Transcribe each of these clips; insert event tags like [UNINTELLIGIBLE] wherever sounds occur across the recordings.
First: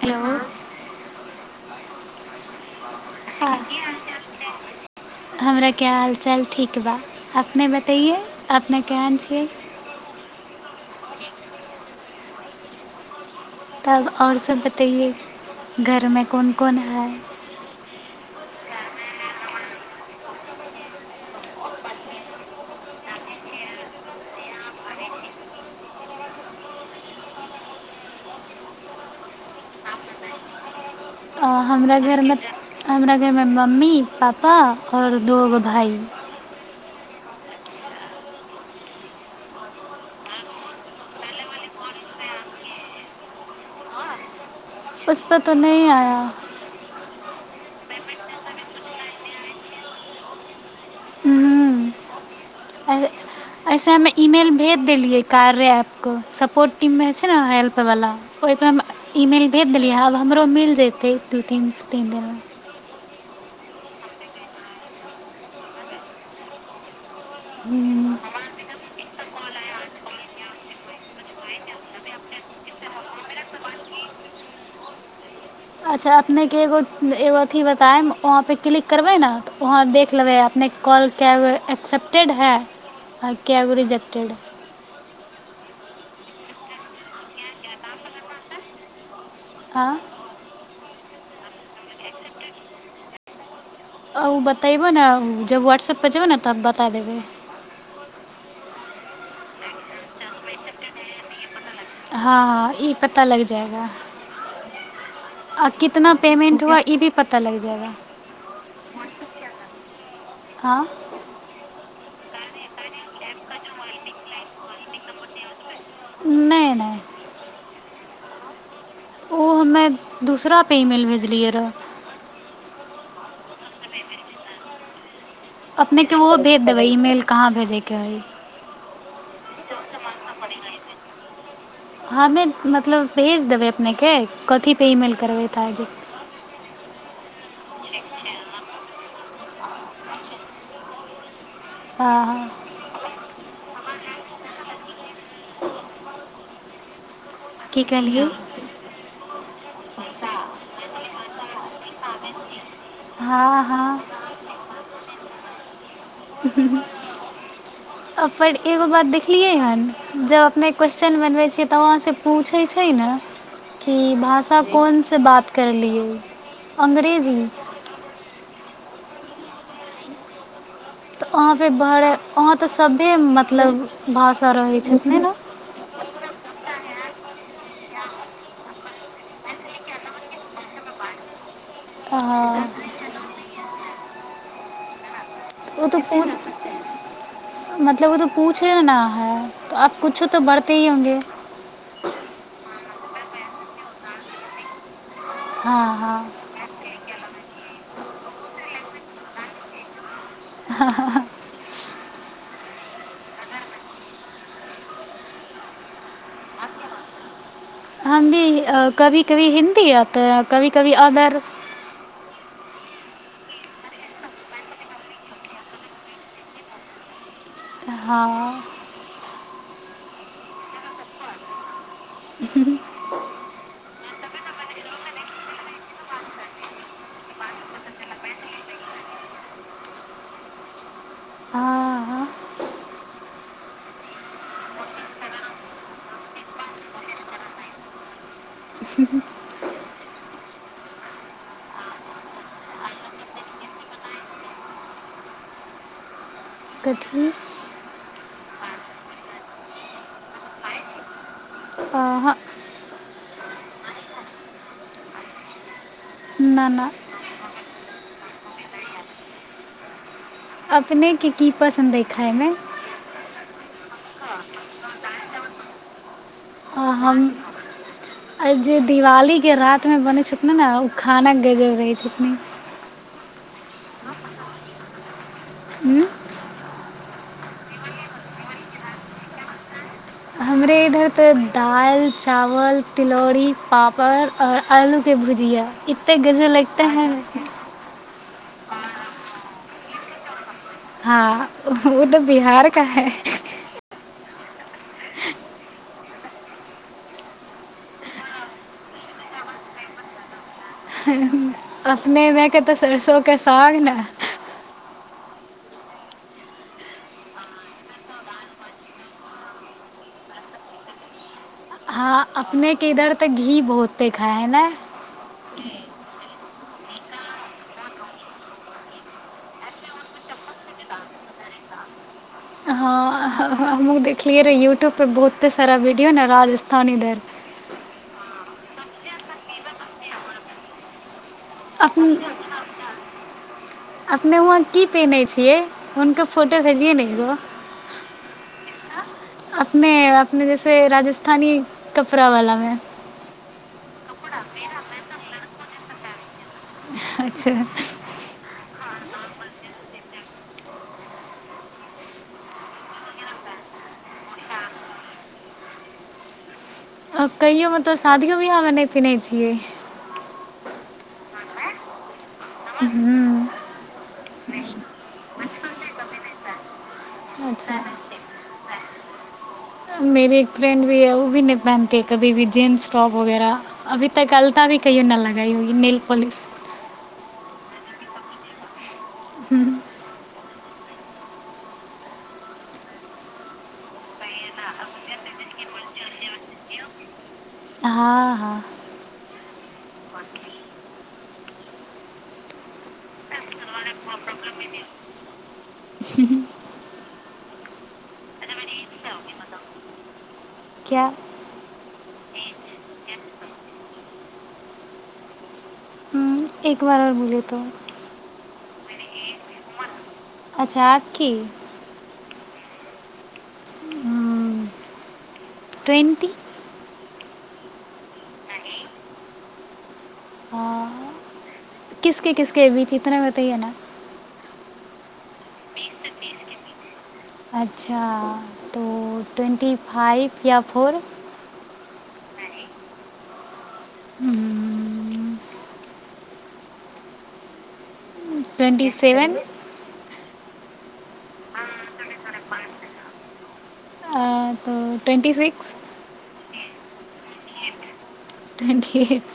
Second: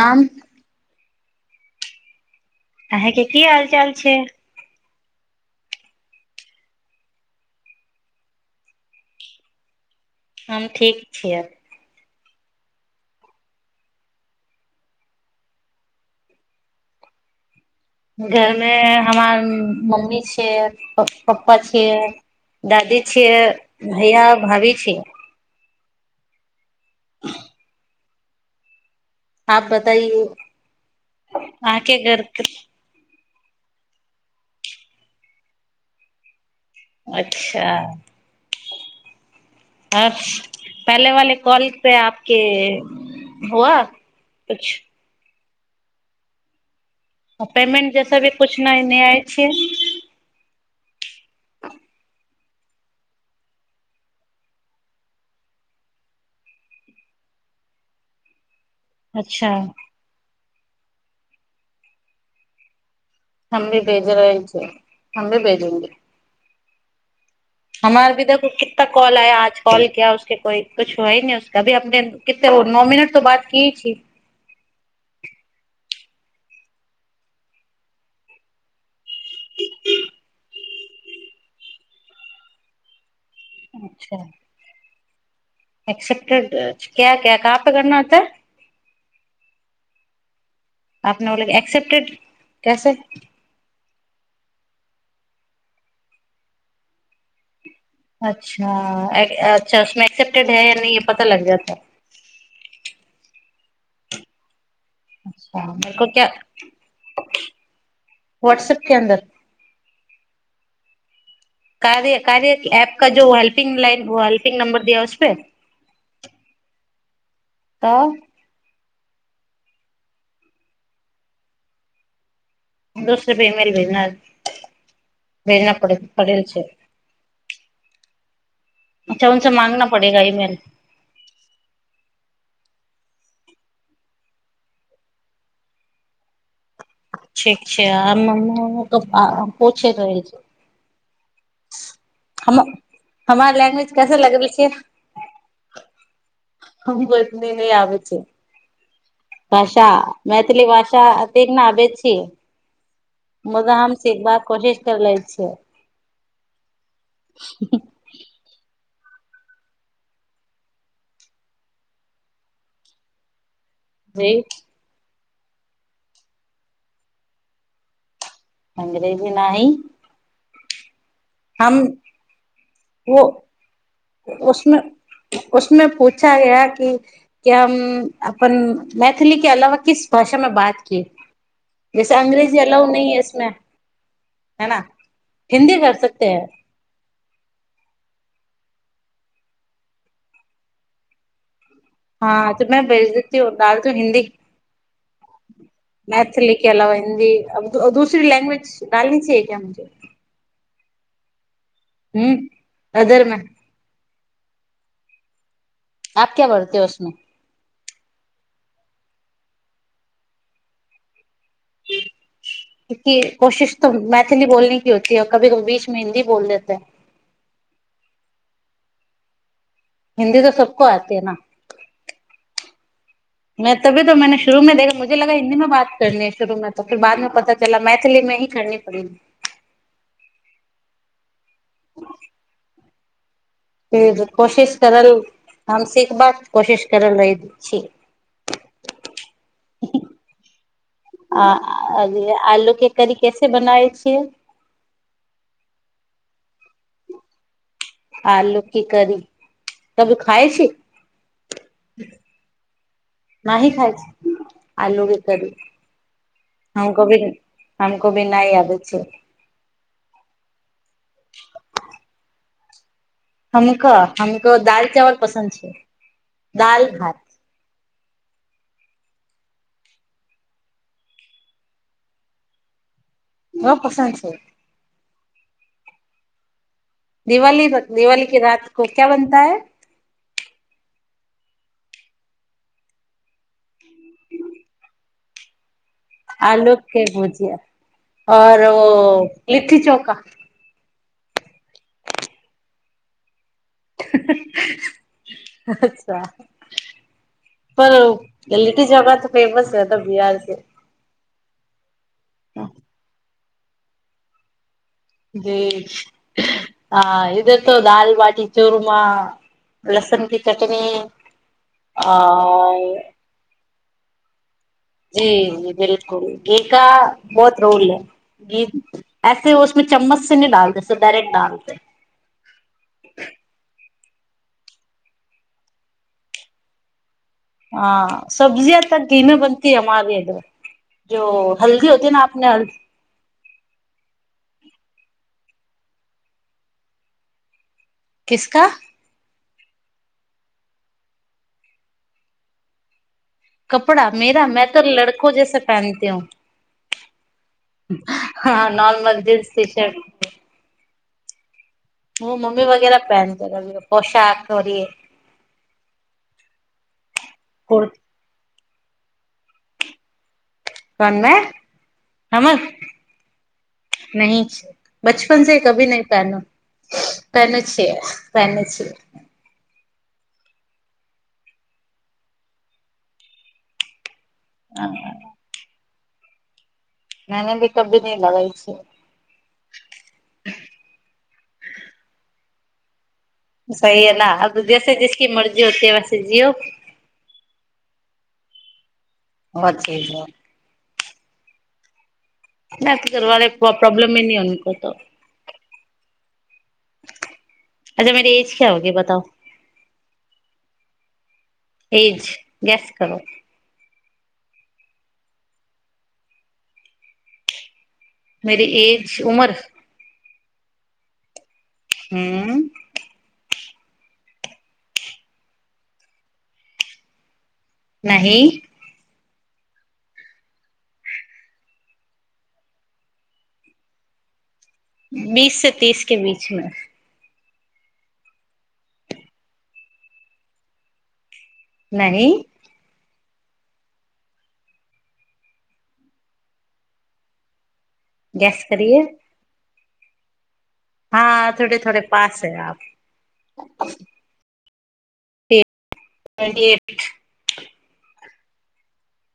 आम हेलो अहाँके की हाल चाल छै हमरा क्य हालचाल ठीक बा अपने बतैयए अपने केहन छियै हम ठीक छियै तब आओर सभ बतैयै घरमे कोन कोन हइ घरमे हमार मम्मी छियै पप्पा छियै दादी छियै भैया भाभी छियै [UNINTELLIGIBLE] आप बताइए हाँ हमारा घर मे हमरा घरमे मम्मी पापा आओर दोगो भाइ अच्छा अ पहले वाले कॉल पे आपके हुआ कछ उस परर तो नहि आया पेमेंट जैस भी कुछ नहि नहि आय छियै हम्म, ऐ- ऐसे ह इमेल भेज देलियै कार्य एप के सपोर्ट टीम मे छै ने हेल्प वाला ओहिप ई अच्छा मेल भेज देलियै आब हम ककरो मिल जेतै दू तीन तीन दिनमे हम भी भेज रहे छै हम भी भेजेंगे दिनमे हमार भी देखो कितना कॉल आया आज कॉल किया उसके कोइ कुछ ह ही न उसभी अपने किते नओ मिनट त बात क छीी अच्छा अपनेके एगो एगो अथी बतायब वहाँपे क्लिक करबै ने तऽ वहाँ देख लेबै अपनेके कॉल क एक्सेप्टेड है कैब रिज्टेड एकसेप्टेड क्या क्य कहाँ पे करना होता आँ अपने ओल एक्सेप्टेड कैसे आ ओ बतैबह ने जब व्हाट्सऐपपर जेबह ने तब बता देबै अच्छा अच्छा उमे एक्सप्टेड है या न य पता लग जाताै आ अच्छा आ मेरे को कितना क्या पेमेंट हुआ ई भी पता लग जायगा व्हाट्सएप के अंदर हँ कार्य कार्या ऐप का जो हेल्पिंग लाइन हेल्पिंग नंबर दिया उसपे नहि नहि तऽ ओ हमे दूसरा पर ईमेल भेजलियै रहऽ दोस रुपए मेल भेजना भेजना पड़े अपने के ओहो पड़े से भेज देबै ईमेल कहाँ भेजेके हइ अच्छा उन स मांगना पड़ेगा ईमेल। हमे मतलब भेज देबै अपनेके कथी पे ईमेल करबै त आ जेत छी [UNINTELLIGIBLE] पोछे रहय छैय। आ हा हमार लैंग्वेज कैसे लगबय छैय? देने की अबय छैय। कहलियै भाषा मैथिली भाषा अतेक न आबै छी हँ मुदा हँ हम सिखबाक कोशिश कर लै छियै। [UNINTELLIGIBLE] हु हु पर एगो बात देखलियै हन जब अपने क्वेशचन बनबै छियै तऽ वहाँसँ पूछै छैय ने। की जी भाषा कौन से बात करलियै अंग्रेजी अंग्रेजी नाही तऽ वहाँपे बरै वहाँ तऽ सभे वो मतलब भाषा उसमे रहै छथिन ने उसमे पूछा गया की की हम अपन मैथिली के अलावा किस भाषा मे बात किये जैसे अंग्रेजी हँ अलाउ नही है इसमे, है न? हिन्दी ओ कर तऽ सकते है। पूछ मतलब ओ त पूछे न है आप कुछो तऽ बरते ही होंगे। हँ त मै भेज देती हूं डालती हूं हिंदी। हँ हँ के अलावा हिन्दी अ दूसरी लैंग्वेज डालनी चाहिए क्या मुझे? हूँ अदर में आप क्या बढ़ते हो उसमे। हम कभी कभी हिन्दी आत कभी कभी अदर। कि कोशिश तऽ मैथिली बोलने की होती है कभी कभ बीचमे हिन्दी बोल देत है। हँ हिन्दी त सबको आती है न तभी त मैने शुरू मे देखा मुझे लगा हिन्दी मे बात करनी है शुरू मे तो फिर बादमे पता चला मैथिली मे ही करनी परेगी। हँ हँ कोशिश करल हम सिख बात कोशिश करल रहि छी। आ आलू के करी कैसे बनावे छियै? कथी आलू की करी तभी खाइ छी? अहाँ नहि खााय छी, आलू के करी। ना ना हम कभी नहीं हमको भी नहि अबै छैय। अपनेके की पसन्द अइ खाइमे हमक हमको दालि चावल पसन्द छैय। दाल भात आ जे दिवालीके रातिमे बनै छथिन ने ओ खाना गजब रहै छथिन न पसन्द छै दिवाली दिवाली क रात को क्या बनता है हमरे इधर ते दालि चावल तिलौरी पापड़ और आलू के भुजिया य गजबे लगते है आओर ओ लिट्टी चोखा हँ ओ तऽ बिहार का है ह ह अच्छा पर लिट्टी चोखा तऽ फेमस रहता है बिहार से अपने मे के तऽ सरसों क साग ने जी ह इधर त दाल बाटी चूरमा लसन की चटनी अपने के आ इधर तऽ घी बहुत दे खाह हय ने जी जी बिलकुल घी का बहुत रोल है घी ऐसे उसमे चम्मच से नहि डालते से डायरेकट डालते हमहहुँ देखलियै रहे यूट्यूब परे बहुते सारा वीडियो ने राजस्थान इधर आं सब्जिय त घी मे बनती है जो हल्दी अपन होती न अपने हलदी अपने वहाँ की पेन्है छियै हुनकर फोटो भेजिै नेबौ का अपने अपने जैसे राजस्थानी कपड़ा वालामे कपड़ा मेरा में तऽ लड़को जैसे पहनती हू अच्छा ह नॉर्मल ड्रेस टिस्ट ओ मम्मी वगैरह पहन दे रह पोशाक थोड़ आ कहियौ उ त साादियो विवाह नहि प नहिै छियै कौन मैं हुँ नहीं बचपन से कभी नहि पहनो पहने अच्छा छियै पहने छियै मेरी एक फ्रेंड भी है ओी नहि पहनती है कभी भी जींस टॉप वगैरह अभी तऽ अलता भी कहियो न लगा पुलिस नने भी क भी न लगै छै हम्म, सही अल अ जसे जसकी मर्जी होतेव सेे जियो हाँ हाँ ब ची [INAUDIBLE] नहि त घरवे प्रॉब्लम मे न उो त अच्छा मेरी एऐज क्या होगै बताउ क्या ईज गैस करो हम्म, एक बार और बोलिए तो मेरी एज उमर अच्छा आप की हुँ ट्वेन्टी नहि किसके किसके बीच इतना बताईए ने बीस से तीस के बीचमे अच्छा तो ट्वेन्टी फाइव या फोर नानी गैस ट्वेन्टी सेवेन हँ थोटे थोड़े पास है आप ट्वेन्टी सिक्स एक त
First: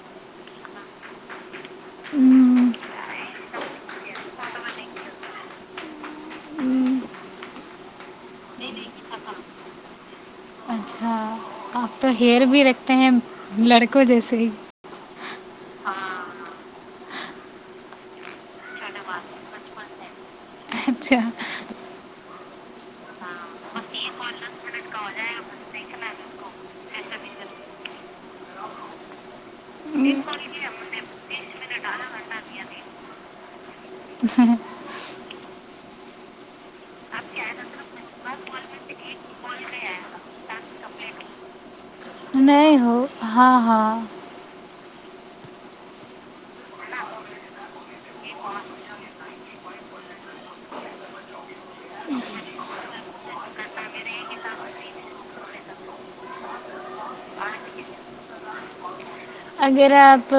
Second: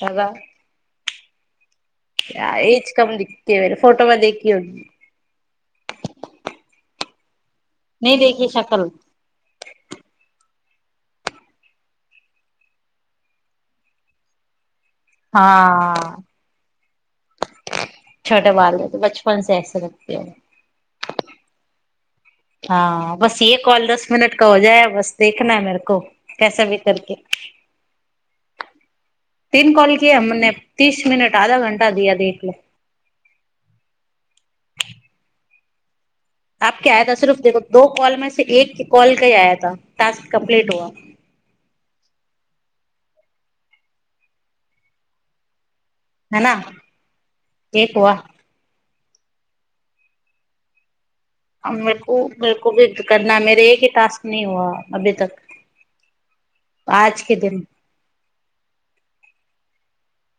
हाजा एज कम द भेल फोटो मे देखी हो नहि देखी शकल अब त हेयर भी रखे हैं लड़को जैसेी हँ छोटे बाल त बचपन से ऐसे लगत ह अच्छा हँ बस ये कॉल दस मिनट का हो जाय बस देखना है मेर को कैसा भी करके तीन कॉल कि हमने तीस मिनट आधा घंटा दिया देख ले आपके आया सर्फ देखो दो कॉल में से एक कॉल क ही आया टास्क कम्प्लीट हुआ नहीं हो हाँ हाँ है न एक व क बकु भी करना मेर एक ही टास्क नी हुआ अभी तक आजके दिन अगर आप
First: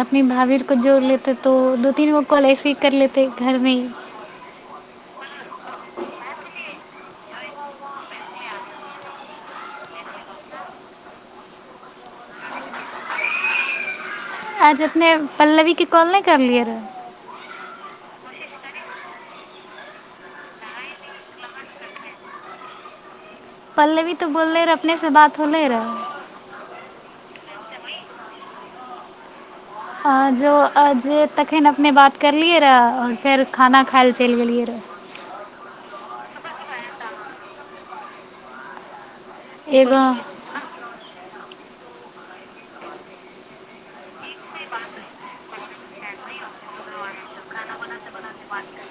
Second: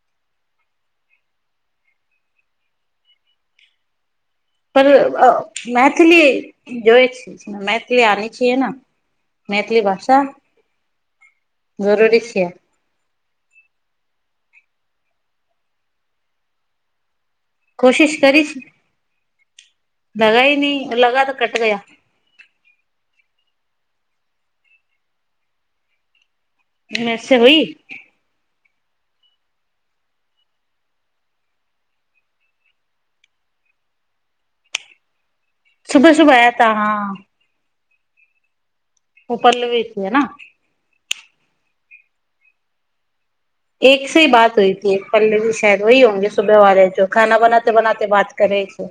अपने भाभीर को जोड़ लेते तो दू तीन गो कॉल ऐसे ही कर लेते घरमे ही पर मैथिली जइ छै मैथिली आनी छियै ने मैथिली भाषा जरूरी छीय आज अपने पल्लवी के कॉल नहि करलियए रहे कोशिश करी छी लगा ह न लगा तऽ कट ग पल्ले भी तो बोलले रहे अपने से बात होले रह मेर से होइ आ जो जे तखन अपने बात करलियै रहए आओर फेर खाना खाय लए चलि गेलियै रहए सुबह सुबह आयता हँ ओ पल्लवी छी एगो ह ने एक से ही बात होई ती एक प्ले जी शायद वही हंगे सुबह वे जो खाना बनाते बनाे बात करे छै